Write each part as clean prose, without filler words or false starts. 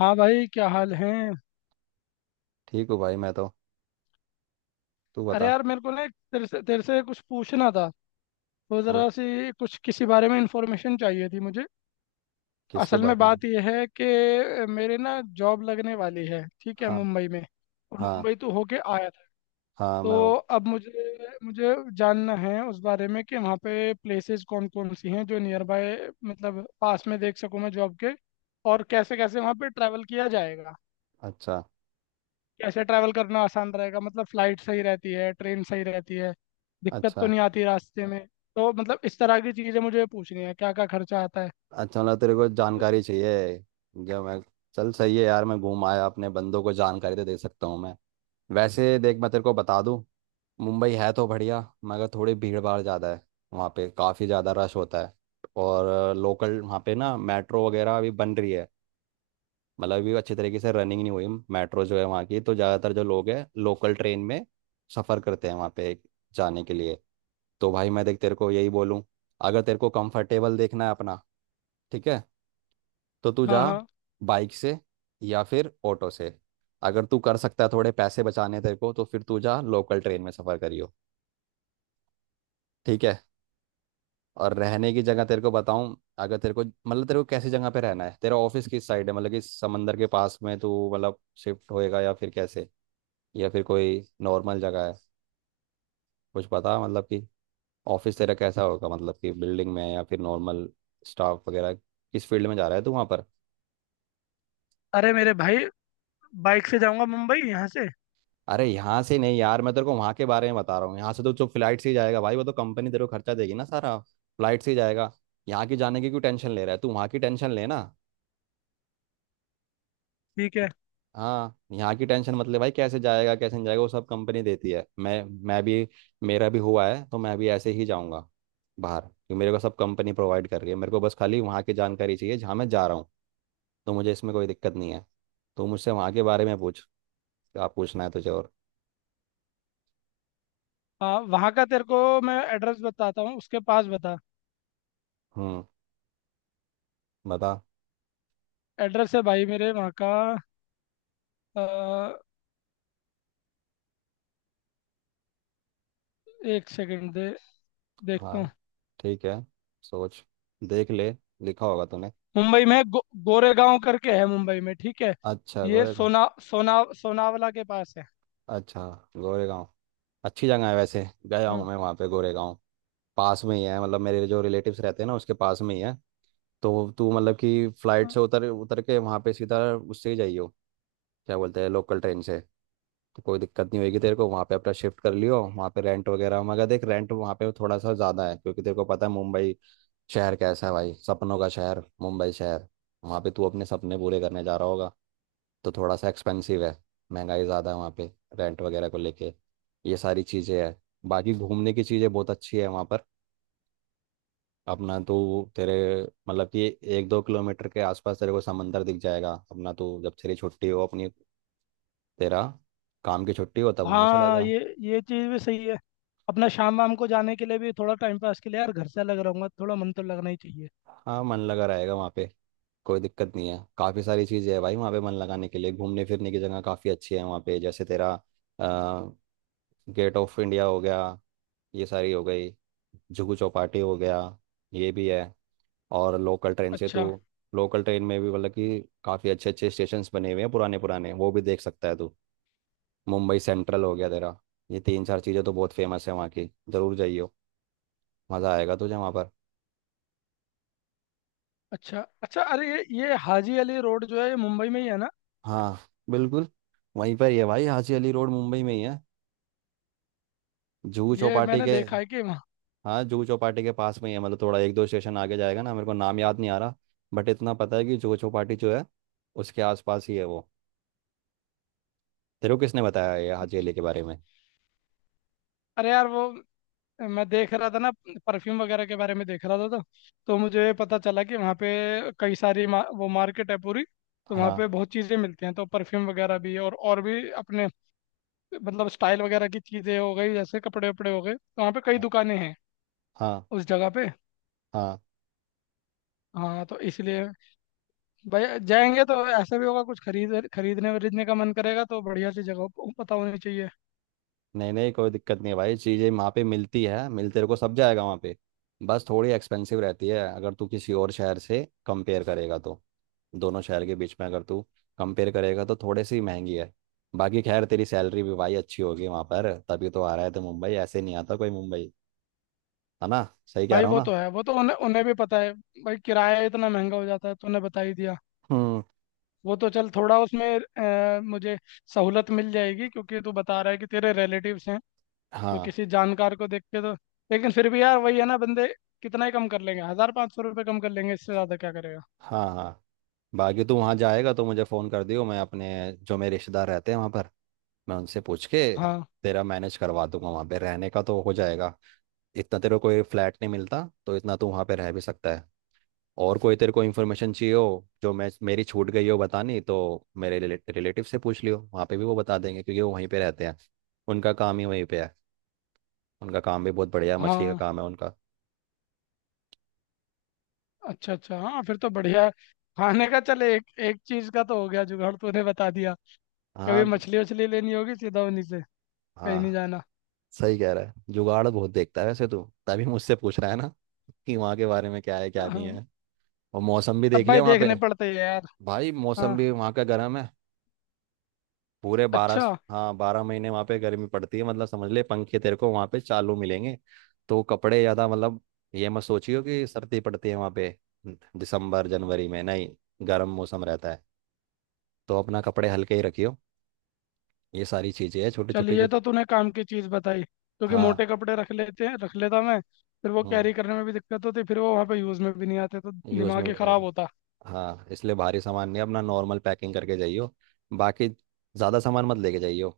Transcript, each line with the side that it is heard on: left: हाँ भाई, क्या हाल है?
right: ठीक हूँ भाई मैं तो। तू
left: अरे
right: बता।
left: यार, मेरे को ना एक तेरे से कुछ पूछना था। तो
right: तू
left: ज़रा सी कुछ किसी बारे में इंफॉर्मेशन चाहिए थी मुझे।
right: किसके
left: असल
right: बारे
left: में
right: में।
left: बात यह है कि मेरे ना जॉब लगने वाली है, ठीक है,
right: हाँ
left: मुंबई में। और
right: हाँ
left: मुंबई तो होके आया था।
right: हाँ मैं
left: तो
right: हूँ।
left: अब मुझे मुझे जानना है उस बारे में कि वहाँ पे प्लेसेस कौन कौन सी हैं जो नियर बाय, मतलब पास में देख सकूँ मैं जॉब के। और कैसे कैसे वहाँ पे ट्रैवल किया जाएगा।
right: अच्छा
left: कैसे ट्रैवल करना आसान रहेगा, मतलब फ्लाइट सही रहती है, ट्रेन सही रहती है, दिक्कत तो
right: अच्छा
left: नहीं आती रास्ते में। तो मतलब इस तरह की चीज़ें मुझे पूछनी है, क्या क्या खर्चा आता है।
right: अच्छा, मतलब तेरे को जानकारी चाहिए। जब मैं चल सही है यार, मैं घूम आया, अपने बंदों को जानकारी तो दे सकता हूँ मैं। वैसे देख, मैं तेरे को बता दूँ। मुंबई है तो बढ़िया, मगर थोड़ी भीड़ भाड़ ज़्यादा है। वहाँ पे काफ़ी ज़्यादा रश होता है। और लोकल वहाँ पे ना मेट्रो वगैरह अभी बन रही है। मतलब अभी अच्छी तरीके से रनिंग नहीं हुई। मेट्रो जो है वहाँ की, तो ज़्यादातर जो लोग हैं लोकल ट्रेन में सफ़र करते हैं वहाँ पे जाने के लिए। तो भाई मैं देख, तेरे को यही बोलूँ, अगर तेरे को कंफर्टेबल देखना है अपना, ठीक है, तो तू
left: हाँ,
right: जा
left: हाँ।
right: बाइक से, या फिर ऑटो से। अगर तू कर सकता है थोड़े पैसे बचाने तेरे को, तो फिर तू जा लोकल ट्रेन में सफ़र करियो। ठीक है। और रहने की जगह तेरे को बताऊं, अगर तेरे को मतलब तेरे को कैसी जगह पे रहना है, तेरा ऑफिस किस साइड है, मतलब कि समंदर के पास में तू मतलब शिफ्ट होएगा या फिर कैसे। या फिर कोई नॉर्मल जगह है। कुछ पता मतलब कि ऑफिस तेरा कैसा होगा, मतलब कि बिल्डिंग में या फिर नॉर्मल। स्टाफ वगैरह किस फील्ड में जा रहा है तू वहाँ पर।
left: अरे मेरे भाई, बाइक से जाऊंगा मुंबई यहाँ से।
right: अरे यहाँ से नहीं यार, मैं तेरे को वहाँ के बारे में बता रहा हूँ। यहाँ से तो जो फ्लाइट से ही जाएगा भाई, वो तो कंपनी तेरे को खर्चा देगी ना, सारा फ्लाइट से ही जाएगा। यहाँ की जाने की क्यों टेंशन ले रहा है तू, वहाँ की टेंशन लेना।
left: ठीक है।
right: हाँ यहाँ की टेंशन मतलब भाई कैसे जाएगा कैसे नहीं जाएगा वो सब कंपनी देती है। मैं भी, मेरा भी हुआ है, तो मैं भी ऐसे ही जाऊँगा बाहर, क्योंकि मेरे को सब कंपनी प्रोवाइड कर रही है। मेरे को बस खाली वहाँ की जानकारी चाहिए जहाँ मैं जा रहा हूँ। तो मुझे इसमें कोई दिक्कत नहीं है। तो मुझसे वहाँ के बारे में पूछ। आप पूछना है तुझे और।
left: हाँ, वहाँ का तेरे को मैं एड्रेस बताता हूँ, उसके पास बता।
right: हम्म। बता।
left: एड्रेस है भाई मेरे वहाँ का। अ, एक सेकंड दे, देखता
right: हाँ
left: हूँ।
right: ठीक है, सोच, देख ले, लिखा होगा तूने।
left: मुंबई में गोरेगांव करके है मुंबई में, ठीक है।
right: अच्छा
left: ये
right: गोरेगांव।
left: सोना सोना सोनावला के पास है।
right: अच्छा गोरेगांव, अच्छी जगह है, वैसे गया
left: हाँ।
right: हूँ मैं वहाँ पे गोरेगांव। पास में ही है मतलब, मेरे जो रिलेटिव्स रहते हैं ना, उसके पास में ही है। तो तू मतलब कि फ्लाइट
left: हाँ।
right: से उतर उतर के वहाँ पे सीधा उससे ही जाइयो। क्या बोलते हैं, लोकल ट्रेन से। तो कोई दिक्कत नहीं होगी तेरे को वहाँ पे, अपना शिफ्ट कर लियो वहाँ पे, रेंट वगैरह। मगर देख रेंट वहाँ पे थोड़ा सा ज़्यादा है, क्योंकि तेरे को पता है मुंबई शहर कैसा है भाई, सपनों का शहर मुंबई शहर। वहाँ पे तू अपने सपने पूरे करने जा रहा होगा, तो थोड़ा सा एक्सपेंसिव है, महंगाई ज़्यादा है वहाँ पे, रेंट वगैरह को लेके। ये सारी चीज़ें हैं। बाकी घूमने की चीज़ें बहुत अच्छी है वहाँ पर। अपना तू तेरे मतलब कि एक दो किलोमीटर के आसपास तेरे को समंदर दिख जाएगा। अपना तू जब तेरी छुट्टी हो अपनी, तेरा काम की छुट्टी हो, तब वहाँ चला
left: हाँ,
right: जा।
left: ये चीज़ भी सही है। अपना शाम वाम को जाने के लिए भी थोड़ा टाइम पास के लिए, यार घर से अलग रहूंगा, थोड़ा मन तो लगना ही चाहिए।
right: हाँ मन लगा रहेगा वहाँ पे, कोई दिक्कत नहीं है। काफ़ी सारी चीज़ें है भाई वहाँ पे मन लगाने के लिए। घूमने फिरने की जगह काफ़ी अच्छी है वहाँ पे, जैसे तेरा गेट ऑफ इंडिया हो गया, ये सारी हो गई, जुहू चौपाटी हो गया, ये भी है। और लोकल ट्रेन से तो,
left: अच्छा,
right: लोकल ट्रेन में भी मतलब कि काफ़ी अच्छे अच्छे स्टेशंस बने हुए हैं पुराने पुराने, वो भी देख सकता है तू। मुंबई सेंट्रल हो गया तेरा। ये तीन चार चीज़ें तो बहुत फेमस है वहाँ की, ज़रूर जाइयो। मज़ा आएगा तुझे वहाँ पर।
left: अच्छा। अच्छा, अरे ये हाजी अली रोड जो है, ये मुंबई में ही है ना?
right: हाँ बिल्कुल, वहीं पर ही है भाई, हाजी अली रोड मुंबई में ही है, जुहू
left: ये
right: चौपाटी
left: मैंने
right: के।
left: देखा है कि वहाँ।
right: हाँ जुहू चौपाटी के पास में ही है, मतलब थोड़ा एक दो स्टेशन आगे जाएगा ना, मेरे को नाम याद नहीं आ रहा। बट इतना पता है कि जुहू चौपाटी जो है, उसके आसपास ही है वो। तेरे को किसने बताया ये हाजी
left: अच्छा।
right: अली के बारे में।
left: अरे यार वो, मैं देख रहा था ना, परफ्यूम वगैरह के बारे में देख रहा था तो मुझे पता चला कि वहाँ पे कई सारी वो मार्केट है पूरी। तो वहाँ
right: हाँ
left: पे बहुत चीज़ें मिलती हैं, तो परफ्यूम वगैरह भी और भी अपने, मतलब स्टाइल वगैरह की चीज़ें हो गई, जैसे कपड़े वपड़े हो गए, तो वहाँ पे कई दुकानें हैं
right: हाँ
left: उस जगह पे।
right: हाँ।
left: हाँ, तो इसलिए भाई जाएंगे तो ऐसा भी होगा, कुछ खरीदने वरीदने का मन करेगा, तो बढ़िया सी जगह पता होनी चाहिए।
right: नहीं नहीं कोई दिक्कत नहीं है भाई, चीज़ें वहाँ पे मिलती है, मिल तेरे को सब जाएगा वहाँ पे, बस थोड़ी एक्सपेंसिव रहती है, अगर तू किसी और शहर से कंपेयर करेगा तो। दोनों शहर के बीच में अगर तू कंपेयर करेगा तो थोड़ी सी महंगी है। बाकी खैर तेरी सैलरी भी भाई अच्छी होगी वहाँ पर, तभी तो आ रहा है, तो मुंबई ऐसे नहीं आता कोई मुंबई, है ना, सही कह
left: भाई
right: रहा हूँ
left: वो तो
right: ना।
left: है, वो तो उन्हें उन्हें भी पता है। भाई किराया इतना महंगा हो जाता है, तूने बता ही दिया।
right: हम्म।
left: वो तो चल, थोड़ा उसमें मुझे सहूलत मिल जाएगी, क्योंकि तू बता रहा है कि तेरे रिलेटिव्स हैं, तो
right: हाँ
left: किसी जानकार को देख के तो। लेकिन फिर भी यार, वही है ना, बंदे कितना ही कम कर लेंगे, 1,000 500 रुपये कम कर लेंगे, इससे ज़्यादा क्या करेगा।
right: हाँ हाँ। बाकी तू वहाँ जाएगा तो मुझे फ़ोन कर दियो, मैं अपने जो मेरे रिश्तेदार रहते हैं वहाँ पर, मैं उनसे पूछ के
left: हाँ,
right: तेरा मैनेज करवा दूंगा वहाँ पे, रहने का तो हो जाएगा। इतना तेरे को कोई फ्लैट नहीं मिलता, तो इतना तू वहाँ पे रह भी सकता है। और कोई तेरे को इन्फॉर्मेशन चाहिए हो जो मैं मेरी छूट गई हो बतानी, तो मेरे रिलेटिव से पूछ लियो वहाँ पे भी, वो बता देंगे क्योंकि वो वहीं पे रहते हैं, उनका काम ही वहीं पे है। उनका काम भी बहुत बढ़िया मछली का
left: हाँ।
right: काम है उनका।
left: अच्छा, अच्छा। हाँ, फिर तो बढ़िया है। खाने का चल, एक एक चीज का तो हो गया जुगाड़, तूने बता दिया। कभी
right: हाँ
left: मछली वछली लेनी होगी सीधा उन्हीं से, कहीं नहीं
right: हाँ।
left: जाना।
right: सही कह रहा है, जुगाड़ बहुत देखता है वैसे तू, तभी मुझसे पूछ रहा है ना कि वहाँ के बारे में क्या है क्या
left: हाँ।
right: नहीं है। और मौसम भी देख
left: अब भाई
right: लिया वहाँ पे।
left: देखने पड़ते हैं यार।
right: भाई मौसम
left: हाँ।
right: भी वहाँ का गर्म है। पूरे 12।
left: अच्छा,
right: हाँ 12 महीने वहाँ पे गर्मी पड़ती है, मतलब समझ ले पंखे तेरे को वहाँ पे चालू मिलेंगे। तो कपड़े ज़्यादा मतलब, ये मत सोचियो कि सर्दी पड़ती है वहाँ पे। दिसंबर जनवरी में नहीं गर्म मौसम रहता है, तो अपना कपड़े हल्के ही रखियो। ये सारी चीज़ें हैं छोटी
left: चल
right: छोटी
left: ये
right: जो।
left: तो तूने काम की चीज बताई, क्योंकि
right: हाँ
left: मोटे कपड़े रख लेते हैं, रख लेता मैं, फिर वो
right: हम्म,
left: कैरी करने में भी दिक्कत होती, फिर वो वहाँ पे यूज में भी नहीं आते, तो
right: यूज़
left: दिमाग
right: में
left: ही
right: भी नहीं
left: खराब
right: आती।
left: होता।
right: हाँ इसलिए भारी सामान नहीं, अपना नॉर्मल पैकिंग करके जाइयो, बाकी ज़्यादा सामान मत लेके जाइयो,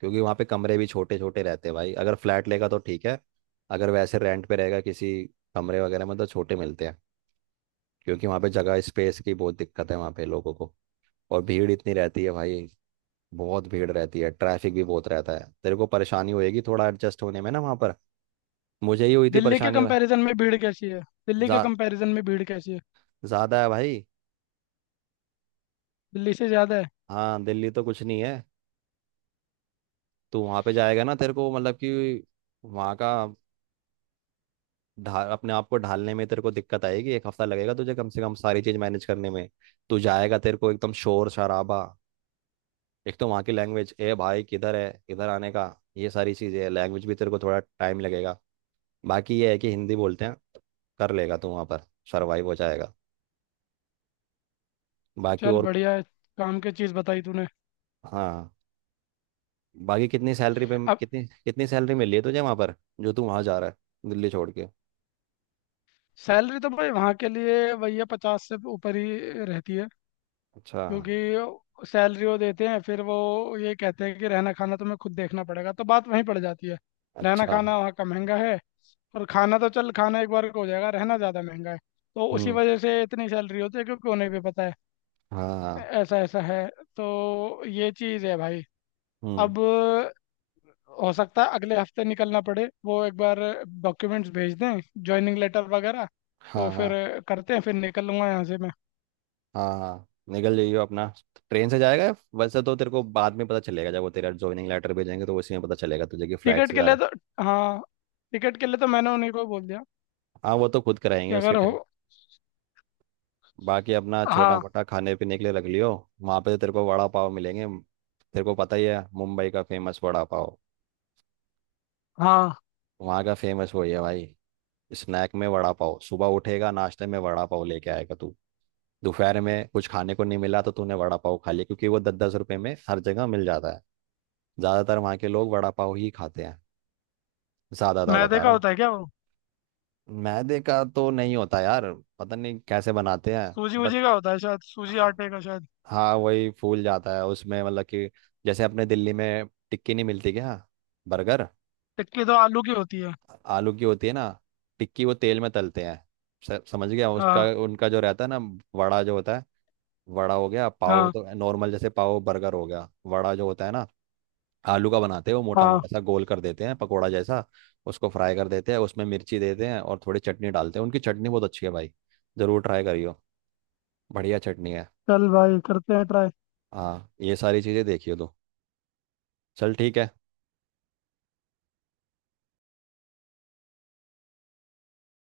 right: क्योंकि वहाँ पे कमरे भी छोटे छोटे रहते हैं भाई। अगर फ्लैट लेगा तो ठीक है, अगर वैसे रेंट पे रहेगा किसी कमरे वगैरह में तो छोटे मिलते हैं, क्योंकि वहाँ पे जगह स्पेस की बहुत दिक्कत है वहाँ पे लोगों को। और भीड़ इतनी रहती है भाई, बहुत भीड़ रहती है, ट्रैफिक भी बहुत रहता है, तेरे को परेशानी होएगी थोड़ा एडजस्ट होने में ना वहाँ पर। मुझे ही हुई थी
left: दिल्ली के
right: परेशानी भाई।
left: कंपैरिजन में भीड़ कैसी है दिल्ली
right: जा,
left: के कंपैरिजन में भीड़ कैसी है?
right: ज़्यादा है भाई।
left: दिल्ली से ज्यादा है।
right: हाँ दिल्ली तो कुछ नहीं है। तू वहाँ पे जाएगा ना, तेरे को मतलब कि वहाँ का ढाल, अपने आप को ढालने में तेरे को दिक्कत आएगी। एक हफ्ता लगेगा तुझे कम से कम सारी चीज मैनेज करने में। तू जाएगा तेरे को एकदम शोर शराबा। एक तो वहाँ की लैंग्वेज, ए भाई किधर है इधर आने का, ये सारी चीजें, लैंग्वेज भी तेरे को थोड़ा टाइम लगेगा। बाकी ये है कि हिंदी बोलते हैं, कर लेगा तू वहाँ पर, सर्वाइव हो जाएगा। बाकी
left: चल
right: और।
left: बढ़िया है, काम की चीज बताई तूने।
right: हाँ बाकी
left: अब
right: कितनी सैलरी मिली है तुझे वहाँ पर, जो तू वहाँ जा रहा है दिल्ली छोड़ के।
left: सैलरी तो भाई वहाँ के लिए भैया 50 से ऊपर ही रहती है।
right: अच्छा
left: क्योंकि सैलरी वो देते हैं, फिर वो ये कहते हैं कि रहना खाना तुम्हें खुद देखना पड़ेगा, तो बात वहीं पड़ जाती है। रहना
right: अच्छा।
left: खाना वहाँ का महंगा है। और खाना तो चल, खाना एक बार का हो जाएगा, रहना ज़्यादा महंगा है। तो उसी
right: हम्म।
left: वजह से इतनी सैलरी होती है, क्योंकि उन्हें भी पता है।
right: हाँ हाँ।
left: ऐसा ऐसा है। तो ये चीज़ है भाई।
right: हम्म।
left: अब हो सकता है अगले हफ्ते निकलना पड़े। वो एक बार डॉक्यूमेंट्स भेज दें, ज्वाइनिंग लेटर वगैरह, तो
right: हाँ
left: फिर
right: हाँ
left: करते हैं, फिर निकल लूंगा यहाँ से मैं।
right: हाँ निकल जाइयो अपना। ट्रेन से जाएगा वैसे तो तेरे को बाद में पता चलेगा जब वो तेरा ज्वाइनिंग लेटर भेजेंगे तो उसी में पता चलेगा तुझे कि फ्लाइट
left: टिकट
right: से
left: के
right: जा रहा
left: लिए
right: है।
left: तो, हाँ, टिकट के लिए तो मैंने उन्हीं को बोल दिया
right: हाँ वो तो खुद कराएंगे
left: कि
right: उसके
left: अगर हो।
right: टाइम। बाकी अपना छोटा
left: हाँ,
right: मोटा खाने पीने के लिए रख लियो। वहाँ पे तो तेरे को वड़ा पाव मिलेंगे, तेरे को पता ही है मुंबई का फेमस वड़ा पाव।
left: हाँ।
right: वहाँ का फेमस वही है भाई। स्नैक में वड़ा पाव, सुबह उठेगा नाश्ते में वड़ा पाव लेके आएगा तू, दोपहर में कुछ खाने को नहीं मिला तो तूने वड़ा पाव खा लिया, क्योंकि वो 10-10 रुपए में हर जगह मिल जाता है। ज़्यादातर वहाँ के लोग वड़ा पाव ही खाते हैं, ज्यादातर
left: मैदे
right: बता
left: का
right: रहा हूँ।
left: होता है क्या वो?
right: मैदे का तो नहीं होता यार, पता नहीं कैसे बनाते हैं
left: सूजी
right: बट।
left: वूजी का होता है शायद, सूजी
right: हाँ।
left: आटे का शायद।
right: हाँ, वही फूल जाता है उसमें मतलब कि जैसे अपने दिल्ली में टिक्की नहीं मिलती क्या, बर्गर।
left: टिक्की तो आलू की होती है।
right: आलू की होती है ना, टिक्की वो तेल में तलते हैं। समझ गया उसका
left: हाँ।
right: उनका जो रहता है ना, वड़ा जो होता है। वड़ा हो गया, पाव
left: हाँ।
right: तो नॉर्मल जैसे पाव बर्गर हो गया, वड़ा जो होता है ना, आलू का बनाते हैं, वो मोटा
left: हाँ,
right: मोटा सा गोल कर देते हैं पकोड़ा जैसा, उसको फ्राई कर देते हैं, उसमें मिर्ची देते हैं और थोड़ी चटनी डालते हैं। उनकी चटनी बहुत अच्छी है भाई, ज़रूर ट्राई करियो, बढ़िया चटनी है।
left: चल भाई करते हैं ट्राई।
right: हाँ ये सारी चीज़ें देखियो तू। चल ठीक है।